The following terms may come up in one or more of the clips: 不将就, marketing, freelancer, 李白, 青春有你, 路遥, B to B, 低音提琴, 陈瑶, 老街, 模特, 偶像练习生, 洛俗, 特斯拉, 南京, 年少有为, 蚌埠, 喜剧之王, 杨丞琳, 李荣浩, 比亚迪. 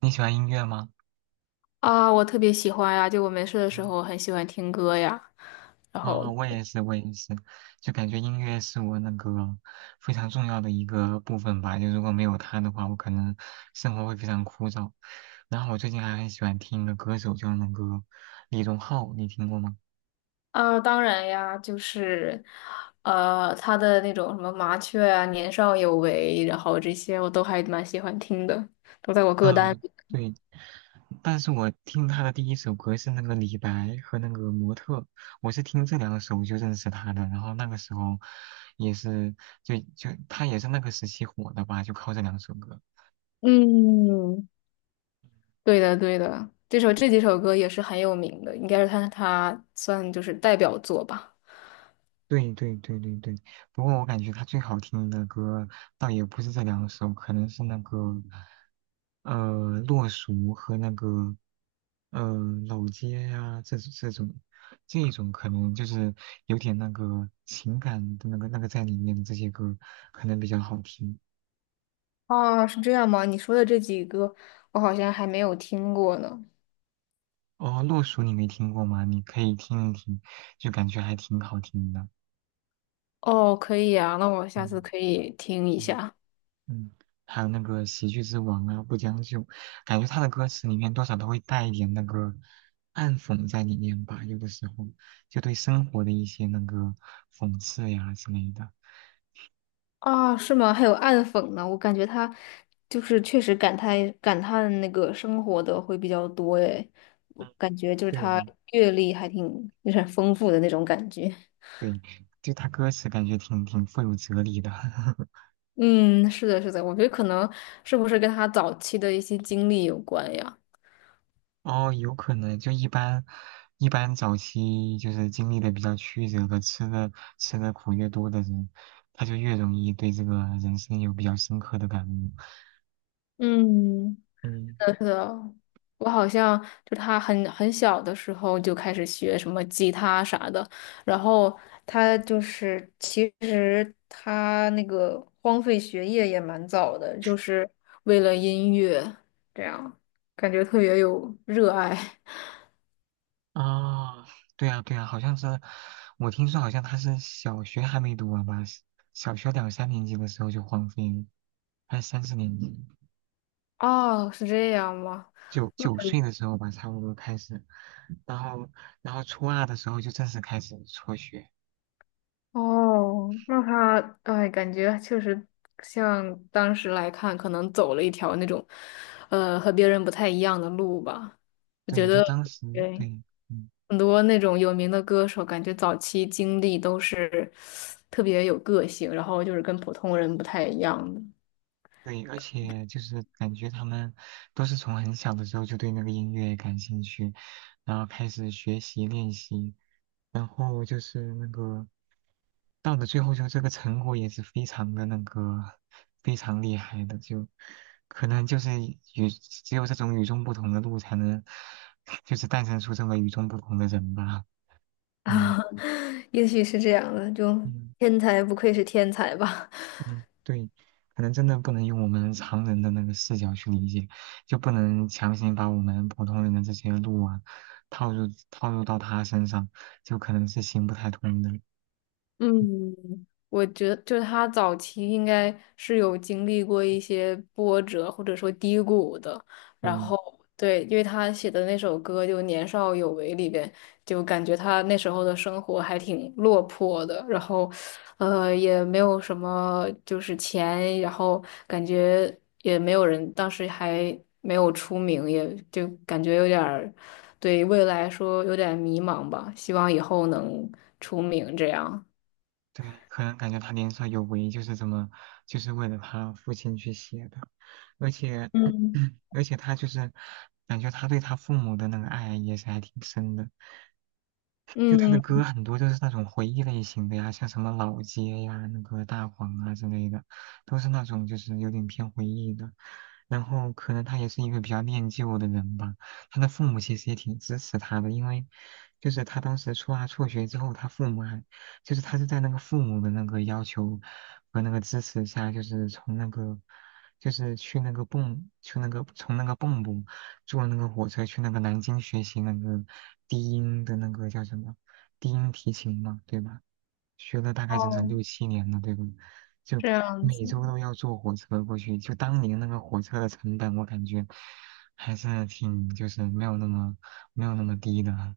你喜欢音乐吗？啊，我特别喜欢呀，就我没事的时嗯，候很喜欢听歌呀。然后哦，我也是，我也是，就感觉音乐是我那个非常重要的一个部分吧。就如果没有它的话，我可能生活会非常枯燥。然后我最近还很喜欢听的歌手就是那个李荣浩，你听过吗？啊，当然呀，就是他的那种什么麻雀啊、年少有为，然后这些我都还蛮喜欢听的，都在我歌单嗯，里。对。但是我听他的第一首歌是那个《李白》和那个《模特》，我是听这两首就认识他的。然后那个时候也是，就他也是那个时期火的吧，就靠这两首歌。嗯，对的，对的，这首这几首歌也是很有名的，应该是他算就是代表作吧。对对对对对，不过我感觉他最好听的歌倒也不是这两首，可能是那个呃《洛俗》和那个呃《老街啊》呀这这种这一种可能就是有点那个情感的那个在里面的这些歌可能比较好听。哦，是这样吗？你说的这几个，我好像还没有听过呢。哦，《洛俗》你没听过吗？你可以听一听，就感觉还挺好听的。哦，可以呀，那我下次嗯。可以听一嗯下。嗯，还有那个《喜剧之王》啊，《不将就》，感觉他的歌词里面多少都会带一点那个暗讽在里面吧，有的时候就对生活的一些那个讽刺呀之类的。啊，是吗？还有暗讽呢，我感觉他就是确实感叹感叹那个生活的会比较多诶，我嗯，感觉就是对的，他阅历还挺有点丰富的那种感觉。对，就他歌词感觉挺富有哲理的。嗯，是的，是的，我觉得可能是不是跟他早期的一些经历有关呀？哦，有可能就一般，一般早期就是经历的比较曲折的，吃的苦越多的人，他就越容易对这个人生有比较深刻的感悟。嗯。嗯。是的，我好像就他很小的时候就开始学什么吉他啥的，然后他就是其实他那个荒废学业也蛮早的，就是为了音乐，这样感觉特别有热爱。啊，对啊，对啊，好像是，我听说好像他是小学还没读完吧，是小学两三年级的时候就荒废了，还是三四年级，哦，是这样吗？九那。九岁的时候吧，差不多开始，然后初二的时候就正式开始辍学，哦，那他哎，感觉确实像当时来看，可能走了一条那种，和别人不太一样的路吧。我觉对，就得，当时对，对，嗯，很多那种有名的歌手，感觉早期经历都是特别有个性，然后就是跟普通人不太一样的。对，而且就是感觉他们都是从很小的时候就对那个音乐感兴趣，然后开始学习练习。然后就是那个到了最后，就这个成果也是非常的那个非常厉害的，就可能就是与只有这种与众不同的路才能，就是诞生出这么与众不同的人吧。嗯啊，也许是这样的，就嗯天才不愧是天才吧。嗯，对，可能真的不能用我们常人的那个视角去理解，就不能强行把我们普通人的这些路啊套入到他身上，就可能是行不太通的。嗯，我觉得就是他早期应该是有经历过一些波折或者说低谷的，对，然后对，因为他写的那首歌就《年少有为》里边，就感觉他那时候的生活还挺落魄的，然后也没有什么就是钱，然后感觉也没有人，当时还没有出名，也就感觉有点儿对未来说有点迷茫吧，希望以后能出名这样。对啊，可能感觉他年少有为，就是这么，就是为了他父亲去写的，而且，嗯 而且他就是感觉他对他父母的那个爱也是还挺深的，就他的嗯，歌很多都是那种回忆类型的呀，像什么老街呀、那个大黄啊之类的，都是那种就是有点偏回忆的。然后可能他也是一个比较念旧的人吧，他的父母其实也挺支持他的，因为就是他当时初二辍学之后，他父母还就是他是在那个父母的那个要求和那个支持下，就是从那个去那个从那个蚌埠坐那个火车去那个南京学习那个低音的那个叫什么低音提琴嘛，对吧？学了大概整整哦，六七年了，对吧？就这样子，每周都要坐火车过去，就当年那个火车的成本，我感觉还是挺就是没有那么低的啊。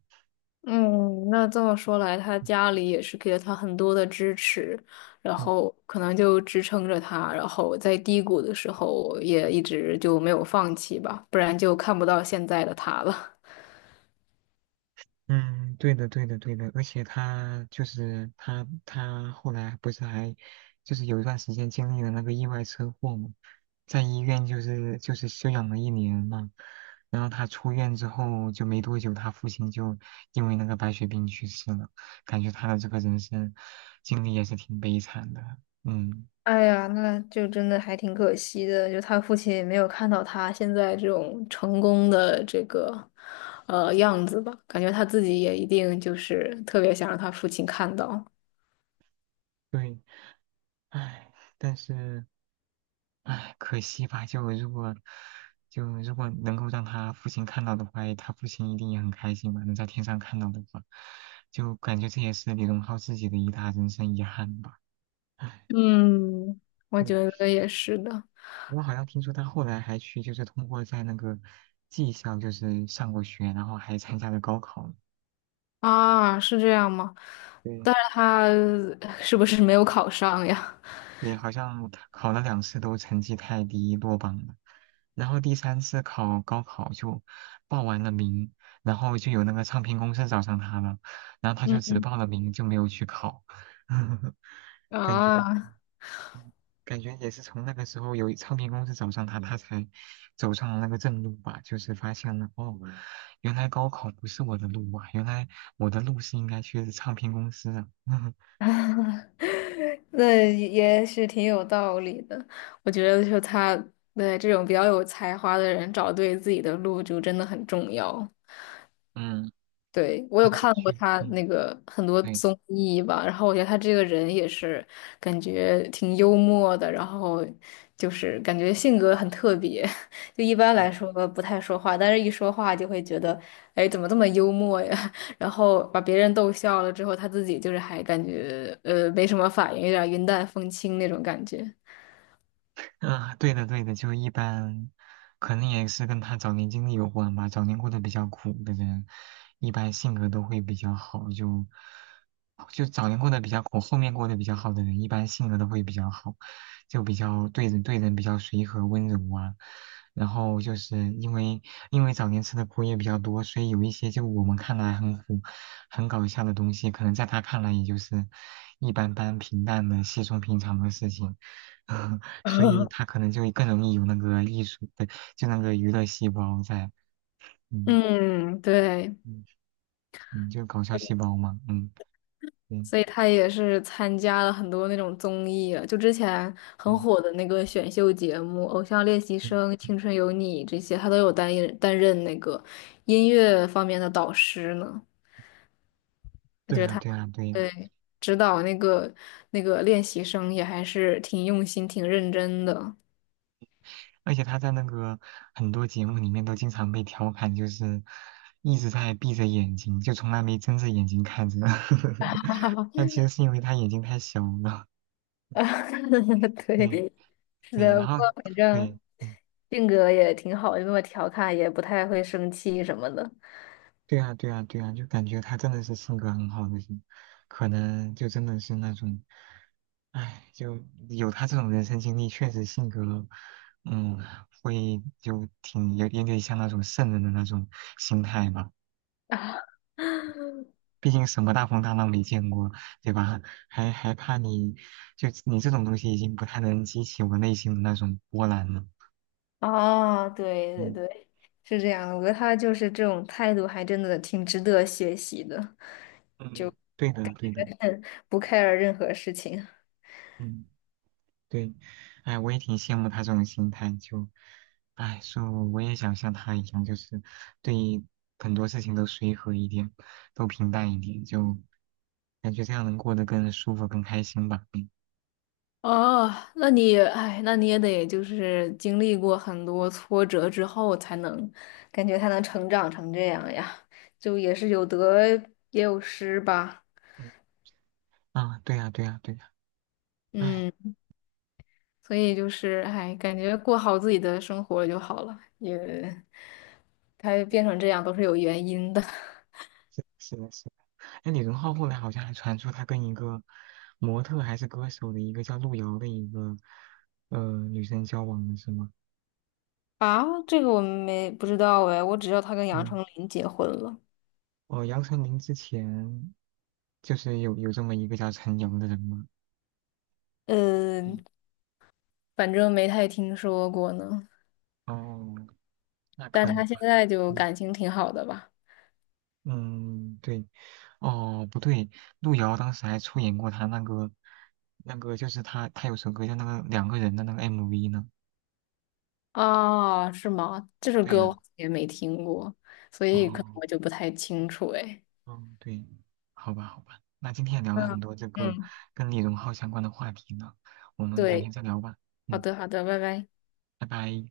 嗯，那这么说来，他家里也是给了他很多的支持，然嗯后可能就支撑着他，然后在低谷的时候也一直就没有放弃吧，不然就看不到现在的他了。嗯，对的，对的，对的，而且他就是他，他后来不是还就是有一段时间经历了那个意外车祸嘛，在医院就是休养了1年嘛，然后他出院之后就没多久，他父亲就因为那个白血病去世了，感觉他的这个人生经历也是挺悲惨的，嗯，哎呀，那就真的还挺可惜的，就他父亲也没有看到他现在这种成功的这个样子吧，感觉他自己也一定就是特别想让他父亲看到。对，唉，但是。唉，可惜吧，就如果能够让他父亲看到的话，他父亲一定也很开心吧，能在天上看到的话，就感觉这也是李荣浩自己的一大人生遗憾吧。唉，嗯，我嗯，觉得也是的我好像听说他后来还去，就是通过在那个技校就是上过学，然后还参加了高考呢啊，是这样吗？对，但是他是不是没有考上呀？对，好像考了2次都成绩太低落榜了，然后第三次考高考就报完了名，然后就有那个唱片公司找上他了，然后他就只嗯报了名就没有去考，感觉啊，感觉也是从那个时候有唱片公司找上他，他才走上了那个正路吧，就是发现了哦，原来高考不是我的路啊，原来我的路是应该去唱片公司啊，那也是挺有道理的。我觉得就他对这种比较有才华的人，找对自己的路就真的很重要。嗯，对，我他有如果看过去，他嗯，那个很多对。综艺吧，然后我觉得他这个人也是感觉挺幽默的，然后就是感觉性格很特别，就一般来说不太说话，但是一说话就会觉得，哎，怎么这么幽默呀？然后把别人逗笑了之后，他自己就是还感觉没什么反应，有点云淡风轻那种感觉。啊，对的对的，就一般，可能也是跟他早年经历有关吧。早年过得比较苦的人，一般性格都会比较好，就早年过得比较苦，后面过得比较好的人，一般性格都会比较好，就比较对人比较随和温柔啊。然后就是因为早年吃的苦也比较多，所以有一些就我们看来很苦、很搞笑的东西，可能在他看来也就是一般般、平淡的、稀松平常的事情。所以 他可能就更容易有那个艺术的，就那个娱乐细胞在，嗯嗯，对。嗯嗯，就搞笑细胞嘛，嗯嗯所以他也是参加了很多那种综艺，啊，就之前很嗯火的那个选秀节目《偶像练习嗯，生》《青春有你》这些，他都有担任那个音乐方面的导师呢。我对觉得呀他对呀对呀，对指导那个练习生也还是挺用心、挺认真的。而且他在那个很多节目里面都经常被调侃，就是一直在闭着眼睛，就从来没睁着眼睛看着，但其实是因为他眼睛太小了，啊对对，是对，的，然不后过反对正嗯性格也挺好，就那么调侃，也不太会生气什么的。对啊对啊对啊，就感觉他真的是性格很好的人，可能就真的是那种。唉，就有他这种人生经历，确实性格，嗯，会就挺有点点像那种圣人的那种心态吧。毕竟什么大风大浪没见过，对吧？还还怕你，就你这种东西已经不太能激起我内心的那种波澜了。啊，对对嗯对。是这样的，我觉得他就是这种态度，还真的挺值得学习的。嗯，对的对的，嗯不 care 任何事情。嗯。对，哎，我也挺羡慕他这种心态，就，哎，说我也想像他一样，就是对很多事情都随和一点，都平淡一点，就感觉这样能过得更舒服、更开心吧。嗯哦，那你，哎，那你也得就是经历过很多挫折之后，才能感觉他能成长成这样呀，就也是有得也有失吧。嗯啊，对呀，对呀，对呀，哎，嗯，所以就是，哎，感觉过好自己的生活就好了，也，他变成这样都是有原因的。是是的是的，哎，李荣浩后来好像还传出他跟一个模特还是歌手的一个叫路遥的一个女生交往了，是吗？啊，这个我们没不知道哎，我只知道他跟杨嗯，丞琳结婚了，哦，杨丞琳之前就是有这么一个叫陈瑶的人吗？嗯嗯，反正没太听说过呢。哦，那但可能，他现在就嗯，感情挺好的吧？嗯对，哦，不对，路遥当时还出演过他那个，那个就是他，他有首歌叫那个两个人的那个 MV 呢。啊，是吗？这首对歌我呀、好像也没听过，所以可能哦，我就不太清楚哎。哦，对，好吧，好吧，那今天也聊了嗯很多这个嗯，跟李荣浩相关的话题呢，我们改天对，再聊吧。好嗯，的好的，拜拜。拜拜。